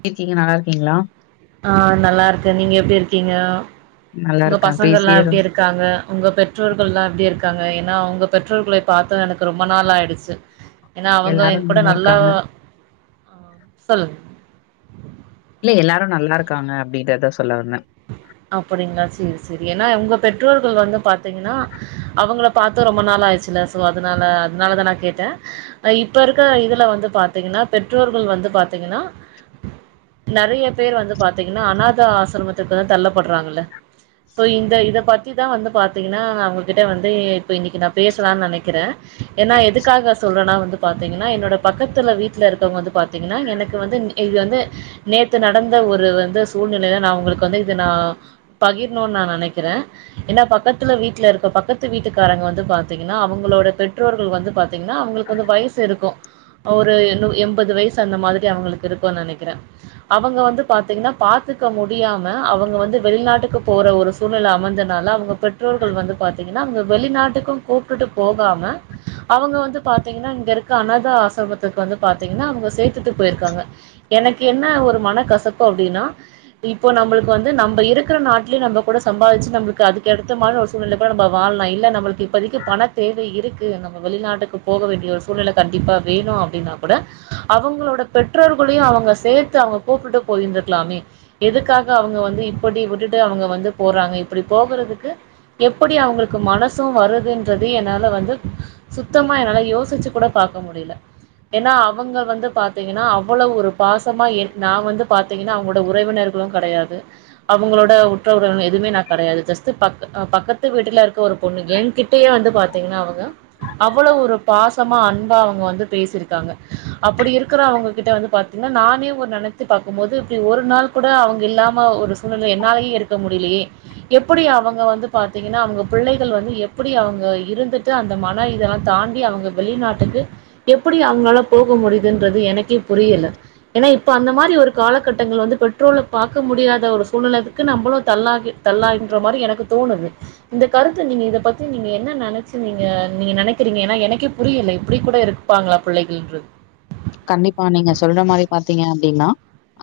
எப்டி இருக்கீங்க நல்லா இருக்கீங்ளா ஆ நல்லா இருக்க நீங்க எப்டி இருக்கீங்க நல்லா உங்க இருக்கேன். பசங்க எல்லா பேசியே ரொ எப்டி இருக் க்காங்க உங்க பெற்றோர்கள்லா எப்டி இருக்காங்க ஏனா அவுங்க பெற்றோர்களை பார்த்த எனக்கு ரொம்ப நாள் ஆயிடுச்சு ஏனா அவுங்க எல்லாரும் என் கூட நல்லா இருக்காங்க. ஆ சொல்லுங் இல்ல எல்லாரு நல்லா இருக்காங்க அப்டின்றத சொல்ல வந்த அப்டிங்ளா சேரி சேரி ஏனா உங்க பெற்றோர்கள் வந்து பாத்தீங்கன்னா அவங்கள பாத்து ரொம்ப நாள் ஆய்டுச்சுல்ல சோ அதனால அதனாலதா நா கேட்டே அ இப்ப இருக்கிற இதுல வந்து பாத்தீங்கன்னா பெற்றோர்கள் வந்து பாத்தீங்கன்னா நெறையா பேர் வந்து பாத்தீங்கன்னா அனாத ஆசிரமத்துக்கு வந்து தள்ளப்படுறாங்கல்ல சோ இந்த இத பத்திதா வந்து பாத்தீங்கன்னா அவங்ககிட்ட வந்து இப்ப இன்னைக்கி நா பேசலான்னு நெனைக்கிறே ஏனா எதுக்காக சொல்றேனா வந்து பாத்தீங்கன்னா என்னோட பக்கத்துல வீட்ல இருக்கவங்க வந்து பாத்தீங்கன்னா எனக்கு வந்து இது வந்து நேத்து நடந்த ஒரு வந்து சூழ்நிலைலா நா உங்களுக்கு வந்து இத நா பகிர்ணுன்னு நா நெனைக்கிறே ஏனா பக்கத்துல வீட்ல இருக்க பக்கத்து வீட்டுக்காரங்க வந்து பாத்தீங்கன்னா அவங்களோட பெற்றோர்கள் வந்து பாத் தீங்கன்னா அவங்களுக்கு வந்து வயசு இருக்கு ஒரு நூ எண்பது வயசு அந்த மாதிரி அவங்களுக்கு இருக்கும்னு நெனைக்கிறே அவங்க வந்து பாத்தீங்கன்னா பாத்துக்க முடியாம் ம அவங்க வந்து வெளிநாட்டுக்கு போற ஒரு சூழ்நில அமஜ்ஜனால அவுங்க பெற்றோர்கள் வந்து பாத்தீங்கன்னா அவுங்க வெளிநாட்டுக்கு கூப்ட்டுட்டு போகாம அவங்க வந்து பாத்தீங்கன்னா இங்க இருக்க அனாதா ஆசரமத்துக்கு வந்து பாத்தீங்கன்னா அவுங்க சேத்துட்டு போயிருக்காங்க எனக்கு என்ன ஒரு மன கசப்பு அப்டின்னா இப்போ நம்மளுக்கு வந்து நம்ம இருக்கிற நாட்லே நம்ம கூட சம்பாதிச்சு நம்ளுக்கு அதுக்கடுத்த மாரி ஒருசூழ்நில கூட நம்ம வாழ்லா இல்ல நம்மளுக் கு இப்பதைக்கி பண தேவை இருக்கு நம்ம வெளிநாட்டுக்கு போக வேண்டிய ஒரு சூழ்நிலை கண்டிப்பா வேணு அப்டின்னா கூட அவங்களோட பெற்றோர்களையு அவங்க சேத்து அவங்க கூப்ட்டுட்டு போயிருந்திருக்கலாமே எதுக்காக அவுங்க வந்து இப்டி விட்டுட்டு அவுங்க வந்து போறாங்க இப்டி போகறதுக்கு எப்டி அவங்களுக்கு மனசு வருதுன்றது என்னால வந்து சுத்தமா என்னால யோசிச்சு கூட பாக்க முடியல ஏனா அவங்க வந்து பாத்தீங்கன்னா அவ்ளோ ஒரு பாசமா என் நா வந்து பாத்தீங்கன்னா அவங்கோட உறவினர் களு கெடையாது அவங்களோட உற்ற உறவினர் எதுமே நா கெடையாது ஜஸ்ட் பக்க பக்கத்து வீட்ல இருக்க ஒரு பொண்ணு ஏ கிட்டயே வந்து பாத்தீங்கன்னா அவங்க அவ்ளோ ஒரு பாசமா அன்பா அவங்க வந்து பேசிருக்காங்க அப்டி இருக்கிற அவங்ககிட்ட வந்து பாத் தீங்னா நானே ஒரு நெனைத்து பாக்கும்போது இப்டி ஒரு நாள் கூட அவங்க இல்லாம ஒரு சூழ்நிலை என்னாலயே இருக்க முடியலையே எப்டி அவங்க வந்து பாத்தீங்கன்னா அவங்க பிள்ளைகள் வந்து எப்டி அவங்க இருந்துட்டு அந்த மன இதல்லா தாண்டி அவுங்க வெளிநாட்டுக்கு எப்புடி அவுங்களால போக முடியுதுன்றது எனக்கே புரியல ஏனா இப்ப அந்த மாரி ஒரு காலகட்டங்கள் வந்து பெ ற்றோல பாக்க முடியாத ஒரு சூழ்நிலத்துக்கு நம்பளு தள்ளாகி தள்ளாகின்ற மாரி எனக்கு தோனுது இந்த கருத்து நீங்க இத பத்தி நீங்க என்ன நெனச்சு நீங்க நீங்க நெனைக்கிறீங்க ஏனா எனக்கே புரியில இப்டி கூட இருப் பாங்ளா புள்ளைகள்ன்று கண்டிப்பா நீங்க சொல்ற மாரி பாத்தீங்க அப்டின்னா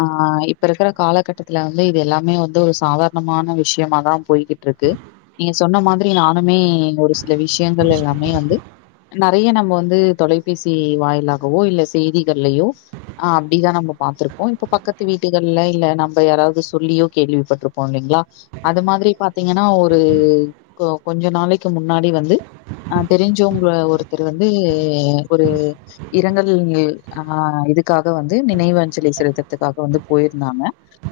ஆ இப்ப இருக்குற காலகட்டத்துல வந்து இது எல்லாமே வந்து ஒரு சாதாரணமான விஷ்யமாதா போய்கிட்ருக்கு நீங்க சொன்ன மாதிரி நானுமே ஒரு சில விஷ்யங்கள் எல்லாமே வந்து நெறைய நம்ம வந்து தொலைபேசி வாயிலாகவோ இல்ல செய்திகள்லயோ ஆ அப்டிதா நம்ப பாத்துருப்போ இப்ப பக்கத்து வீட்டுகள்ல இல்ல நம்ப யாராவ்து சொல்லியோ கேள்விப்பட்ருப்போ இல்லிங்ளா அது மாதிரி பாத்தீங்கனா ஒரு கொ கொஞ்ச நாளைக்கி முன்னாடி வந்து அ தெரிஞ்சோங்க ஒருத்தர் வந்து ஒரு இரங்கல் ஆ இதுக்காக வந்து நினைவு அஞ்சலி செலுத்தற்துக்காக வந்து போயிருந்தாங்க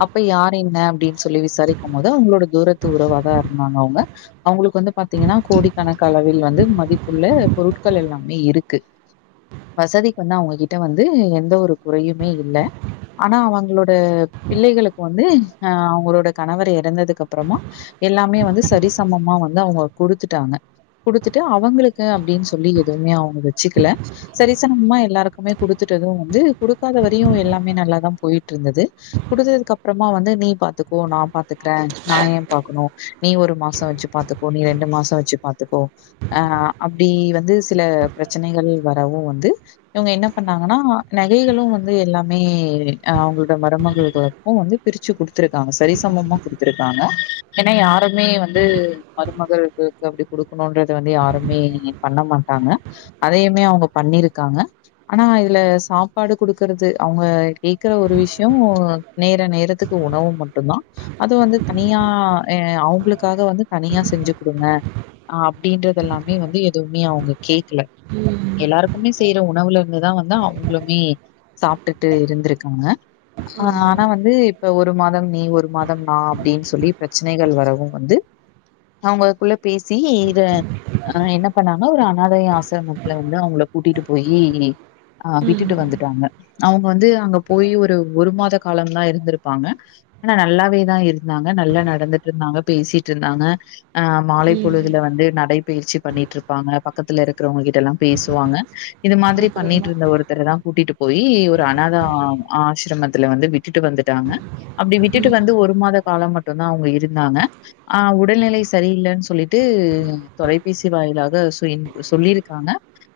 அப்ப யாரு என்ன அப்டின் சொல்லி விசாரிக்கும் போது அவுங்களோட தூரத்து உறவாதா இருந்தாங்க அவுங்க அவுங்களுக்கு வந்து பாத்தீங்கனா கோடிக்கணக்கு அளவில் வந்து மதிப்புள்ள பொருட்கள் எல்லாமே இருக்கு வசதிக்கு வந்து அவுங்ககிட்ட வந்து எந்த ஒரு குறையுமே இல்ல ஆனா அவங்களோட பிள்ளைகளுக்கு வந்து அ அவுங்களோட கணவர் இறந்ததுக்கப்றமா எல்லாமே வந்து சரிசமமா வந்து அவுங்க குடுத்துட்டாங்க குடுத்துட்டு அவுங்களுக்கு அப்டின் சொல்லி எதுவ்மே அவுங்க வச்சுக்கல சரிசனமா எல்லாருக்கு மே குடுத்துட்டது வந்து குடுக்காத வரையு எல்லாமே நல்லாதா போயிட்ருந்தது குடுத்ததுக்கப்றமா வந்து நீ பாத்துக்கோ நா பாத்துக்றே நா ஏ பாக்கனு நீ ஒரு மாச வச்சு பாத்துக்கோ நீ ரெண்டு மாச வச்சு பாத்துக்கோ ஆ அப்டி வந்து சில பிரச்சனைகள் வரவு வந்து இவுங்க என்ன பண்ணாங்கனா நகைகளு வந்து எல்லாமே அவுங்ளோட மருமகள்களு க்கு வந்து பிரிச்சு குடுத்துருக்காங்க சரிசமமா குடுத்துருக்காங்க எனா யாருமே வந்து மருமகள் க்கு அப்டி குடுக்கனுன்றது வந்து யாருமே பண்ண மாட்டாங்க அதையுமே அவுங்க பண்ணிருக்காங்க ஆனா இதுல சாப்பாடு குடுக்கறது அவுங்க கேக்குற ஒரு விஷ்யோ நேர நேரத்துக்கு உணவு மட்டுந்தா அது வந்து தனியா எ அவுங்ளுக்காக வந்து தனியா செஞ்சு குடுங்க அ அப்டின்றதெல்லாமே வந்து எதுவுமே அவுங்க கேக்கல ம் எல்லாருக்குமே செய்ற உ ணவுல இருந்துதா வந்து அவுங்களுமே சாப்டுட்டு இருந்துருக்காங்க ஆ ஆமா ஆனா வந்து இ ப்ப ஒரு மாதம் நீ ஒரு மாதம் நா அப்டின் சொல்லி பிரச்சனைகள் வரவு வந்து அவுங்களுக்குள்ள பேசி இத ஆ என்ன பண்ணாங்க ஒரு அனாதை ஆசிரமத்துல வந்து அவுங்கள கூட்டிட்டு போயி அ ம் விட்டுட்டு வந்துட்டாங்க அவுங்க வந்து அங்க போயி ஒரு ஒரு மாத காலம் தா இருந்துருப்பாங்க ஆனா நல்லாவேதா இருந்தாங்க நல்லா நடந்துட்ருந்தாங்க பேசிட்ருந்தாங்க ஆ மாலை ம் பொழுதுல வந்து நடை பயிற்சி பண்ணிட்ருப்பாங்க பக்கத்துல இருக்றவுங்க கிட்டல்லா பேசுவாங்க இது மாதிரி அப்படிங்களா பண்ணிட்ருந்த ஒருத்தர தா கூட்டிட்டு போயி ஒரு அனாதா ஆஷிரமத்துல வந்து விட்டுட்டு வந்துட்டாங்க அப்டி விட்டுட்டு ம் வந்து ஒரு மாத காலம் மட்டுந்தா அவுங்க இருந்தாங்க ஆ உடல்நிலை சரியில்லேன்னு சொல்லிட்டு தொலைபேசி வாயிலாக சொல்லின் சொல்லியிருக்காங்க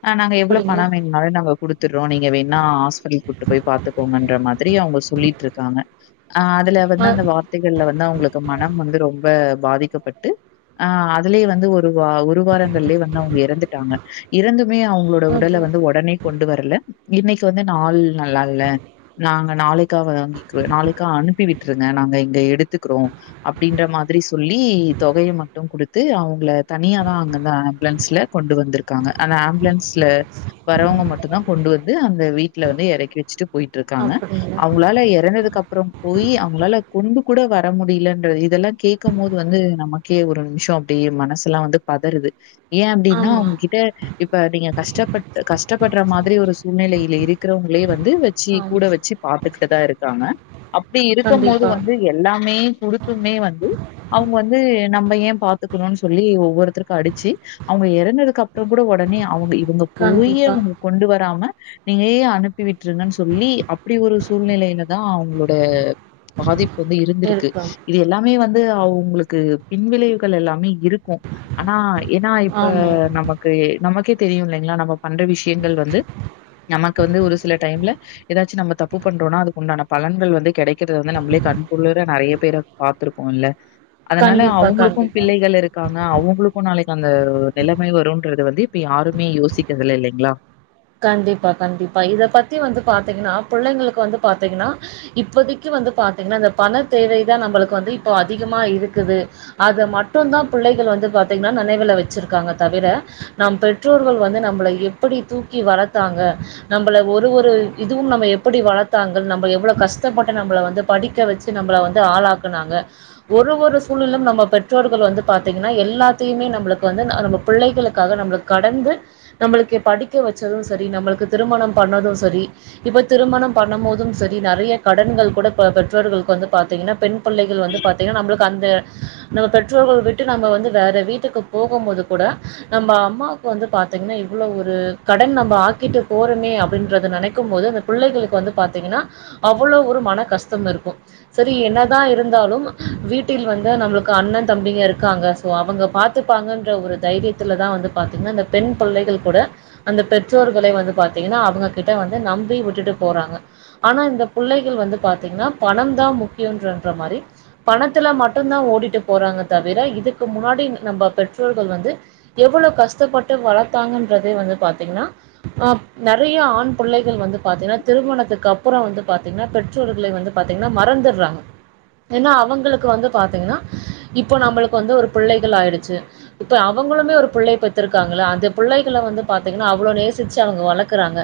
ஆ நாங்க எவ்ளோ அப்படிங்களா நீங் னால நாங்க குடுத்துட்றோ நீங்க வேணா ஹாஸ்பட்லு கூட்டு போய் பாத்துக்கோங்கன்ற மாதிரி அவுங்க சொல்லிட்டுருக்காங்க அ அதுல வந்து அ அந்த வார்த்தைகள்ல வந்து அவங்களுக்கு மனம் வந்து ரொம்ப பாதிக்கப்பட்டு ஆ அதுலேயே வந்து ஒரு வா ஒரு வாரங்கள்லயே வந்து அவுங்க எறந்துட்டாங்க எறந்துமே அவுங்களோ உடலை அது வந்து ஒடனே கொண்டு வர்ல இன்னைக்கி வந்து நாள் நல்லால்ல நாங்க நாளைக்கா வாங்கிக் நாளைக்கா அனுப்பி விட்டுருங்க நாங்க இங்க எடுத்துக்குறோ அப்பிடின்ற மாதிரி சொல்லி தொகையை மட்டு குடுத்து அவங்கள தனியாதா அங்குருந்து ஆம்புலன்ஸ்ல கொண்டு வந்துருக்காங்க ஆனா ஆம்புலன்ஸ்ல வரவங்க மட்டு தா கொண்டு வந்து அந்த வீட்ல வந்து எறக்கி வச்சுட்டு போயிட்டுருக்காங்க அப்படிங்களா அவுங் அவுங்களால எறந்ததுக்கு அப்புறோ போய் அவுங்களால கொண்டு கூட வர முடியலன்றது இதெல்லா கேக்க போது வந்து நமக் கே ஒரு நிமிஷோ அப்படியே மனசுல்லா வந்து பதருது ஏ அப்டின்னா ஆமா அவுங்ககிட்ட இப்ப நீங்க கஷ்டப்பட் அ கஷ்டப்படுற மாதிரி ஒரு சூழ்நலையில இருக்கிறவங்களே வந்து வச்சு கூட ஆமா வச்சு பாத்துக்கிட்டுதா இருக்காங்க அப்டி இருக்கும் போது கண்டிப்பா வந்து எல்லாமே குடுத்துமே வந்து அவுங்க வந்து நம்ம ஏ பாத்துக்கணுன் சொல்லி ஒவ்வொருத்தருக்கு அடிச்சு அவுங்க எறந்ததுக்கு அப்புறோ கூட ஒடனே அவுங்க இவுங்க போய் கண்டிப்பா அவுங்க கொண்டு வராம நீங்கே அனுப்பி விட்டுருங்கன்னு சொல்லி அப்படி ஒரு சூழ்நிலையிலதா அவங்களோட பாதிப்பு வந்து இருந்துருக்கு இருக்கும் இது எல்லாமே வந்து அவுங்களுக்கு பின்விளைவுகள் எல்லாமே இருக்கோ ஆனா ஏன்னா இப்ப ஆமா நமக்கு நமக்கே தெரியு இல்லைங்களா நம்ம பண்ற விஷ்யோங்கள் வந்து நமக்கு வந்து ஒரு சில டைம்ல ஏதாச்சு நம்ம தப்பு பண்றோனா அதுக் உண்டான பலன்கள் வந்து கெடைக்கறத வந்து நம்மளே கண்குளுற நறைய பேர பாத்துருக்கோல்ல அதனால கண்டிப்பா அவுங்களுக்கு கண்டிப்பா பிள்ளைகள் இருக் காங்க அவுங்களுக்கு நாளைக்கி அந்த நிலைமை வரும்ன்றது வந்து இப்ப யாருமே யோசிக்கிறதுல இல்லைங்களா கண்டிப்பா கண்டிப்பா இத பத்தி வந்து பாத்தீங்கன்னா புள்ளைங்களுக்கு வந்து பாத்தீங்கன்னா இப்போதிக்கி வந்து பாத்தீங்கன்னா இந்த பண தேவைதா நம்மளுக்கு வந்து இப்போ அதிகமா இருக்குது அத மட்டு தா புள்ளைகள் வந்து பாத்தீங்கன்னா நனைவுல வச்சிருக்காங்க தவிர நாம் போய் பெற்றோர்கள் வந்து நம்பள எப்படி தூக்கி வளர்த்தாங்க நம்மள ஒரு ஒரு இதுவு நம்ம எப்படி வளத்தாங்க நம்ம எவ்ளோவு கஷ்டப்பட்டு நம்மள வந்து படிக்க வச்சு சு நம்மள வந்து ஆளாக்குனாங்க ஒரு ஒரு சூழ்நில்லும் நம்ம பெற்றோர்கள் வந்து பாத்தீங்கன்னா எல்லாத்தையுமே நம்புளுக்கு வந்து நம்ம புள்ளைகளுக்காக நம்புளுக் கடந்து நம்முளுக்கு படிக்க வச்சது சரி நம்முளுக்கு திருமணம் பண்ணது சரி இப்ப திருமணம் பண்ணும்போது செரி நறைய கடன்கள் கூட பெ பெற்றோர்களுக்கு வந்து பாத்தீங்கன்னா பெண் பிள்ளைகள் வந்து பாத்தீங்கன்னா நம்மளுக்கு அந்த நம்ம பெற்றோர்கள் விட்டு நம்ம வந்து வேற வீட்டுக்கு போகும் போது கூட நம்ம அம்மா க்கு வந்து பாத்தீங்கன்னா எவ்ளோ ஒரு கடன் நம்ம ஆக்கிட்டு போறோமே அப்படின்றது நனைக்கும் போது அந்த புள்ளைகளுக்கு வந்து பாத்தீங்கன்னா அவ்ளோ ஒரு மன கஷ்டமிருக்கு செரி என்னதா இருந்தாலு வீட்டில் வந்து நம்மளுக்கு அண்ணன் தம்பிங்க இருக்காங்க சோ அவங்க பாத்துப்பாங்கன்ற ஒரு தைரியத்துல தா வந்து பத்திங்கன்னா இந்த பெண் பிள்ளைகள் கூட அந்த பெற்றோர்களே வந்து பாத்தீங்கன்னா அவங்க கிட்ட வந்து நம்பி விட்டுட்டு போறாங்க ஆனா இந்த புள்ளைகள் வந்து பாத்தீங்கன்னா பணம் தா முக்கியோன்றன்ற மாரி பணத்துல மட்டுதா ஓடிட்டு போறாங்க தவிர இதுக்கு முன்னாடி நம்ம பெற்றோர்கள் வந்து எவ்ளோ கஷ்டப்பட்டு வளத்தாங்கன்றதே வந்து பாத்தீங்கன்னா ஆ நறையா ஆண் புள்ளைகள் வந்து பாத்தீங்கன்னா திருமணத்துக்கு அப்புறோ வந்து பாத்தீங்கன்னா பெற் றோர்களை வந்து பாத்தீங்கன்னா மறந்துறாங்க ஏனா அவங்களுக்கு வந்து பாத்தீங்கன்னா இப்போ நம்மளுக்கு வந்து ஒரு புள்ளைகள் ஆயிடுச்சி இப்ப அவங்களுமே ஒரு புள்ளை பெத்துருக்காங்க இல்ல அந்த புள்ளைகள வந்து பாத் தீங்கன்னா அவ்ளோ நேசிச்சி அவங்க வளக்கறாங்க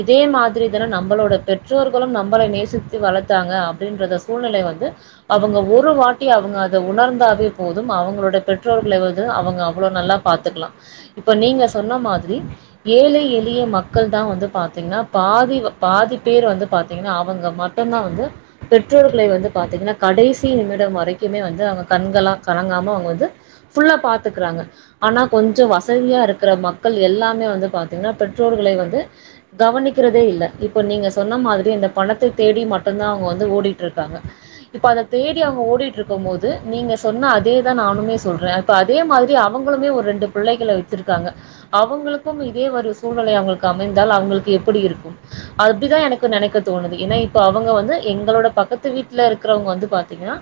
இதே மாதிரி தான நம்பளோட பெற்றோர்களும் நம்பளை நேசித்து வளத்தாங்க அப்டின்றத சூழ்நிலை வந்து அவங்க ஒரு ஒரு வாட்டி அவங்க அத உணர்ந்தாவே போதும் அவங்களோட பெற்றோர்களே வந்து அவங்க அவ்ளோ நல்லா பாத்துக்கிலா இப்ப நீங்க சொன்ன மாதிரி ஏழை எளிய மக்கள்தா வந்து பாத்தீங்கன்னா பாதி பாதி பேரு வந்து பாத்தீங்கன்னா அவங்க மட் டுந்தா வந்து பெற்றோர்களை வந்து பாத்தீங்கன்னா கடைசி நிமிடம் வரைக்குமே வந்து அவங்க கண்களா கலங்காம அவங்க வந்து ஃபுல்லா பாத்துக்கறாங்க ஆனா கொஞ்சோ வசதியா இருக்கற மக்கள் எல்லாமே வந்து பாத்தீங்கன்னா பெற்றோர்களை வந்து கவனிக்கிறதே இல்ல இப்ப நீங்க சொன்ன மாதிரி இந்த பணத்த தேடி மட்டுந்தா அவங்க வந்து ஓடிட்டுருக்காங்க இப்ப அத தேடி அவங்க ஓடிட்டு இருக்கமோது நீங்க சொன்ன அதேதா நானுமே சொல்றன் இப்ப அதே மாதிரி அவங்களுமே ஒரு ரெண்டு பிள்ளைகள வச்சிருக்காங்க அவங்களுக் கும் இதே ஒரு சூழ்நிலை அவங்களுக்கு அமைந்தால் அவங்களுக்கு எப்படி இருக்கும் அப்டிதா எனக்கு நெனைக்க தோணுது ஏன்னா இப்ப அவங்க வந்து எங்களோட பக்கத்து வீட்ல இருக்கறவங்க வந்து பாத்தீங்கன்னா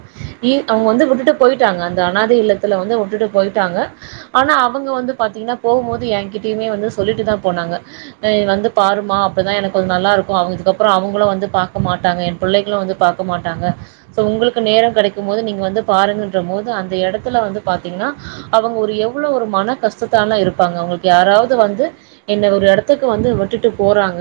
இ அவங்க வந்து விட்டுட்டு போயிட்டாங்க அந்த அனாத இல்லத்துல வந்து உட்டுட்டு போயிட்டாங்க ஆனா அவங்க வந்து பாத்தீங்கன்னா போவும்போது என்கிட்டயுமே வந்து சொல்லிட்டு தா போனாங்க ஆ வந்து பாருமா அப்பதா எனக்கு கொஞ்சம் நல்லா இருக்கும் இதுக்கப்புறம் அவங்களும் வந்து பாக்க மாட்டாங்க என் புள்ளைகளும் வந்து பாக் க மாட்டாங்க சோ உங்களுக்கு நேரம் கெடைக்கமோது நீங்க வந்து பாருங்கன்ற மோது அந்த எடத்துல வந்து பாத்தீங்கின்னா அவங்க ஒரு எவ்ளோ ஒரு மன கஷ்டத்தால இருப்பாங்க அவங்களுக்கு யாராவது வந்து என்ன ஒரு எடத்துக்கு வந்து விட்டுட்டு போறாங்க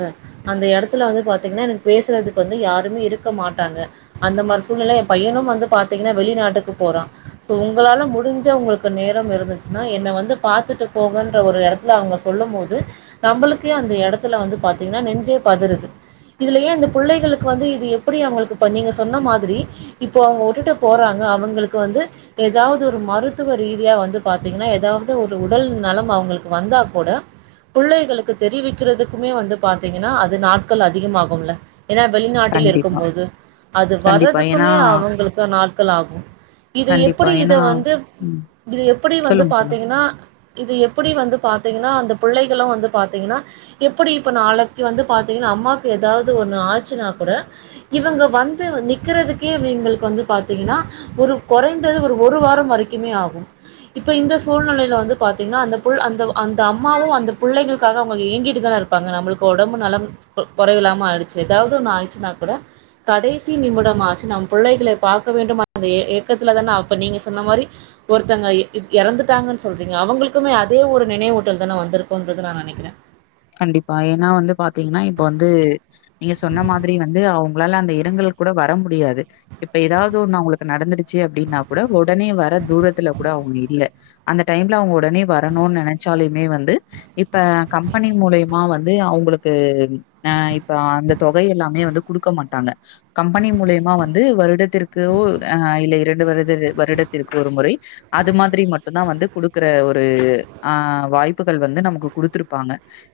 அந்த எடத்துல வந்து பாத்தீங்கன்னா எனக்கு பேசறதுக்கு வந்து யாருமே இருக்க மாட்டாங்க அந்த மாரி சூழ்நில என் பையனும் வந்து பாத்தீங்கன்னா வெளிநாட்டுக்கு போறான் சோ உங்களால முடிஞ்ச உங்களுக்கு நேரம் இருந்துச்சின்னா என்ன வந்து பாத்துட்டு போகன்ற ஒரு எடத் துல அவங்க சொல்லமோது நம்பளுக்கே அந்த எடத்துல வந்து பாத்தீங்கன்னா நெஞ்சே பதருது இதுலயே இந்த புள்ளைகளுக்கு வந்து இது எப்படி அவங்களுக்கு இப்ப நீங்க சொன்ன மாதிரி இப்போ அவங்க உட்டுட்டு போறாங்க அவங்களுக்கு வந்து எதாவது ஒரு மருத்துவ ரீதியா வந்து பாத்தீங்கன்னா எதாவது ஒரு உடல் நலம் அவங்களுக்கு வந்தா கூட புள்ளைகளுக்கு தெரிவிக்கிறதுக்குமே வந்து பாத்தீங்கன்னா அது நாட்கள் அதிகமாகுமில்ல ஏனா வெளிநாட்டில் இருக்கும் கண்டிப்பா, போது அது கண்டிப்பா. ஏன்னா வறதுக்குமே அவங்களுக்கு நாட்கள் ஆகும் இத கண்டிப்பா. எப்டி இத ஏன்னா வந்து ம். இது எப்படி வந்து சொல்லுங்க, சொல்லுங்க. பாத்தீங்கன்னா இது எப்படி வந்து பாத்தீங்கன்னா அந்த புள்ளைகளும் வந்து பாத்தீங்கன்னா எப்படி இப்ப நாளைக்கு வந்து பாத்தீங்கன்னா அம்மாக்கு எதாவது ஒண்ணு ஆச்சின்னா கூட இவங்க வந்து நிக்கறதுக்கே இவிங்களுக்கு வந்து பாத்தீங்கன்னா ஒரு கொறைந்தது ஒரு ஒரு வாரம் வரைக்குமே ஆகும் இப்ப இந்த சூழ்நெலையில வந்து பாத்தீங்கன்னா அந்த புள் அந்த அந்த அம்மாவும் அந்த புள்ளைங்களுக்காக அவங்க ஏங்கிட்டு தான இருப்பாங்க நம்மளுக்கு ஒடம்பு நலம் கொ கொறைவில்லாம ஆயிடுச்சி எதாவது ஒண்ணு ஆயிச்சின்னா கூட கடைசி நிமிடமா ஆச்சி நம் புள்ளைகளை பாக்க வேண்டும் அந்த ஏ ஏக்கத்துல தான அப்ப நீங்க சொன்ன மாரி ஒருத்தங்க எ இப் எறந்துட்டாங்கன் சொல்றீங்க அவங்களுக்குமே அதே ஒரு நினைவுட்டல் தானே வந்திருக்குன்றது நெனைக்கறே கண்டிப்பா ஏன்னா வந்து பாத்தீங்னா இப்ப வந்து நீங்க சொன்ன மாதிரி வந்து அவங்ளால அந்த இரங்கல்க்கு கூட வர முடியாது இப்ப ஏதாவ்து ஒண்ணு அவங்ளுக்கு நடந்துருச்சு அப்டின்னா கூட ஒடனே வர தூரத்துல கூட அவுங்க இல்ல அந்த டைம்ல அவுங்க உடனே வரணுனு நெனச்சாலுமே வந்து இப்ப பணி மூலியமா வந்து அவுங்ளுக்கு ஆஹ் இப்ப அந்த தொகை எல்லாமே வந்து குடுக்க மாட்டாங்க கம்பெனி மூலியமா வந்து வருடத்திற்குகோ அஹ் இல்ல இரண்டு வருட வருடத்திற்கு ஒரு முறை அது மாரி மட்டுந்தா வந்து குடுக்குற ஒரு ஆஹ் வாய்ப்புகள் வந்து நமக்கு குடுத்துரு வாங்க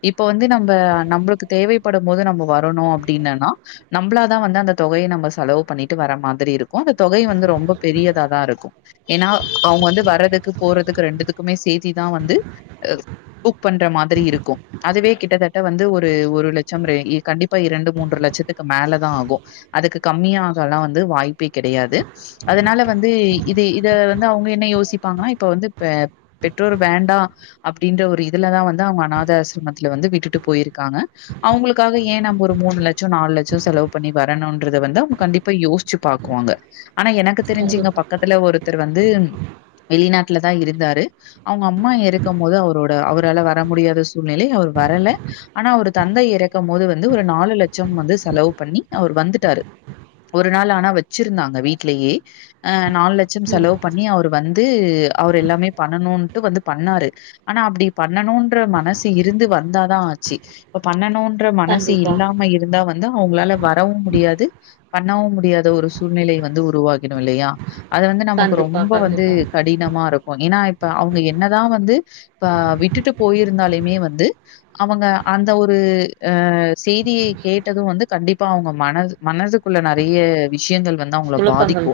இப்ப வந்து நம்ப நம்ளுக்கு தேவைப்படும் போது நம்ம வரணு அப்டினா நம்மளாதா வந்து அந்த தொகைய நம்ப செலவு பண்ணிட்டு வர மாதிரி இருக்கு அந்த தொகையு வந்து ரொம்ப பெரியதாதா இருக்கு ஏனா அவுங்க வந்து வர்றதுக்கு போறதுக்கு ரெண்டுதுக்குமே சேத்திதா வந்து அஹ் புக் பண்ற மாதிரி இருக்கு அதுவே கிட்டத்தட்ட வந்து ஒரு ஒரு லட்சம் [unintelligible] கண்டிப்பா இரண்டு மூன்று லட்சத்துக்கு மேலதா ஆகு அதுக்கு கம்மியாகல்லா வந்து வாய்ப்பே கிடையாது அதுனால வந்து இத இத அவங்க என்ன யோசிப்பாங்னா இப்ப வந்து இப்ப பெற்றோர் வேண்டா அப்டின்ற ஒரு இதுலதா வந்து அவங்க அநாத ஆசிரமத்துல வந்து விட்டுட்டு போய்ருக்காங்க அவுங்ளுக்காக ஏ நம்ப ஒரு மூணு லட்சோ நாலு லட்சோ செலவு பண்ணி வரணும்ன்றத வந்து கண்டிப்பா யோசிச்சு பாக்குவாங்க ஆனா எனக் தெரிஞ்சு இங்க கண்டிப்பா பக்கத்துல ஒருத்தர் வந்து வெளிநாட்ல தா இருந்தாரு அவுங்க அம்மா இறக்கும்போது அவுரோட அவரால வர வர முடியாத சூழ்நிலை அவர் வரல ஆனா அவர் தந்தை இறக்கும் போது வந்து ஒரு நாலு லட்ச வந்து செலவு பண்ணி அவர் வந்துட்டாரு ஒரு நாள் ஆனா வெச்சிருந்தாங்க வீட்லேயே அ நாலு லட்ச செலவு பண்ணி அவரு வந்து அவர் எல்லாமே பண்ணணுட்டு வந்து பண்ணாரு ஆனா அப்டி பண்ணணு ற மனசு இருந்து வந்தாதா ஆச்சு இப்ப பண்ணணுன்ற மனசு கண்டிப்பா இல்லாம இரு இருந்தா வந்து அவுங்ளால வரவு முடியாது பண்ணவு முடியாத ஒரு சூழ்நிலை வந்து உருவாகிடு இல்லையா அது வந்து நமக்கு கண்டிப்பா ரொம்ப வந்து கண்டிப்பா கடி கடினமா இருக்கு ஏனா இப்ப அவுங்க என்னதா வந்து இப்ப விட்டுட்டு போயிருந்தாலுமே வந்து அவங்க அந்த ஒரு அ செய்திய கேட்டது வந்து கண்டிப்பா அவுங்க மனது மனசுகுள்ள நெரைய விஷ்யங்கள் வந்து அவங்கள குழப்பங்கள் பாதிக்கு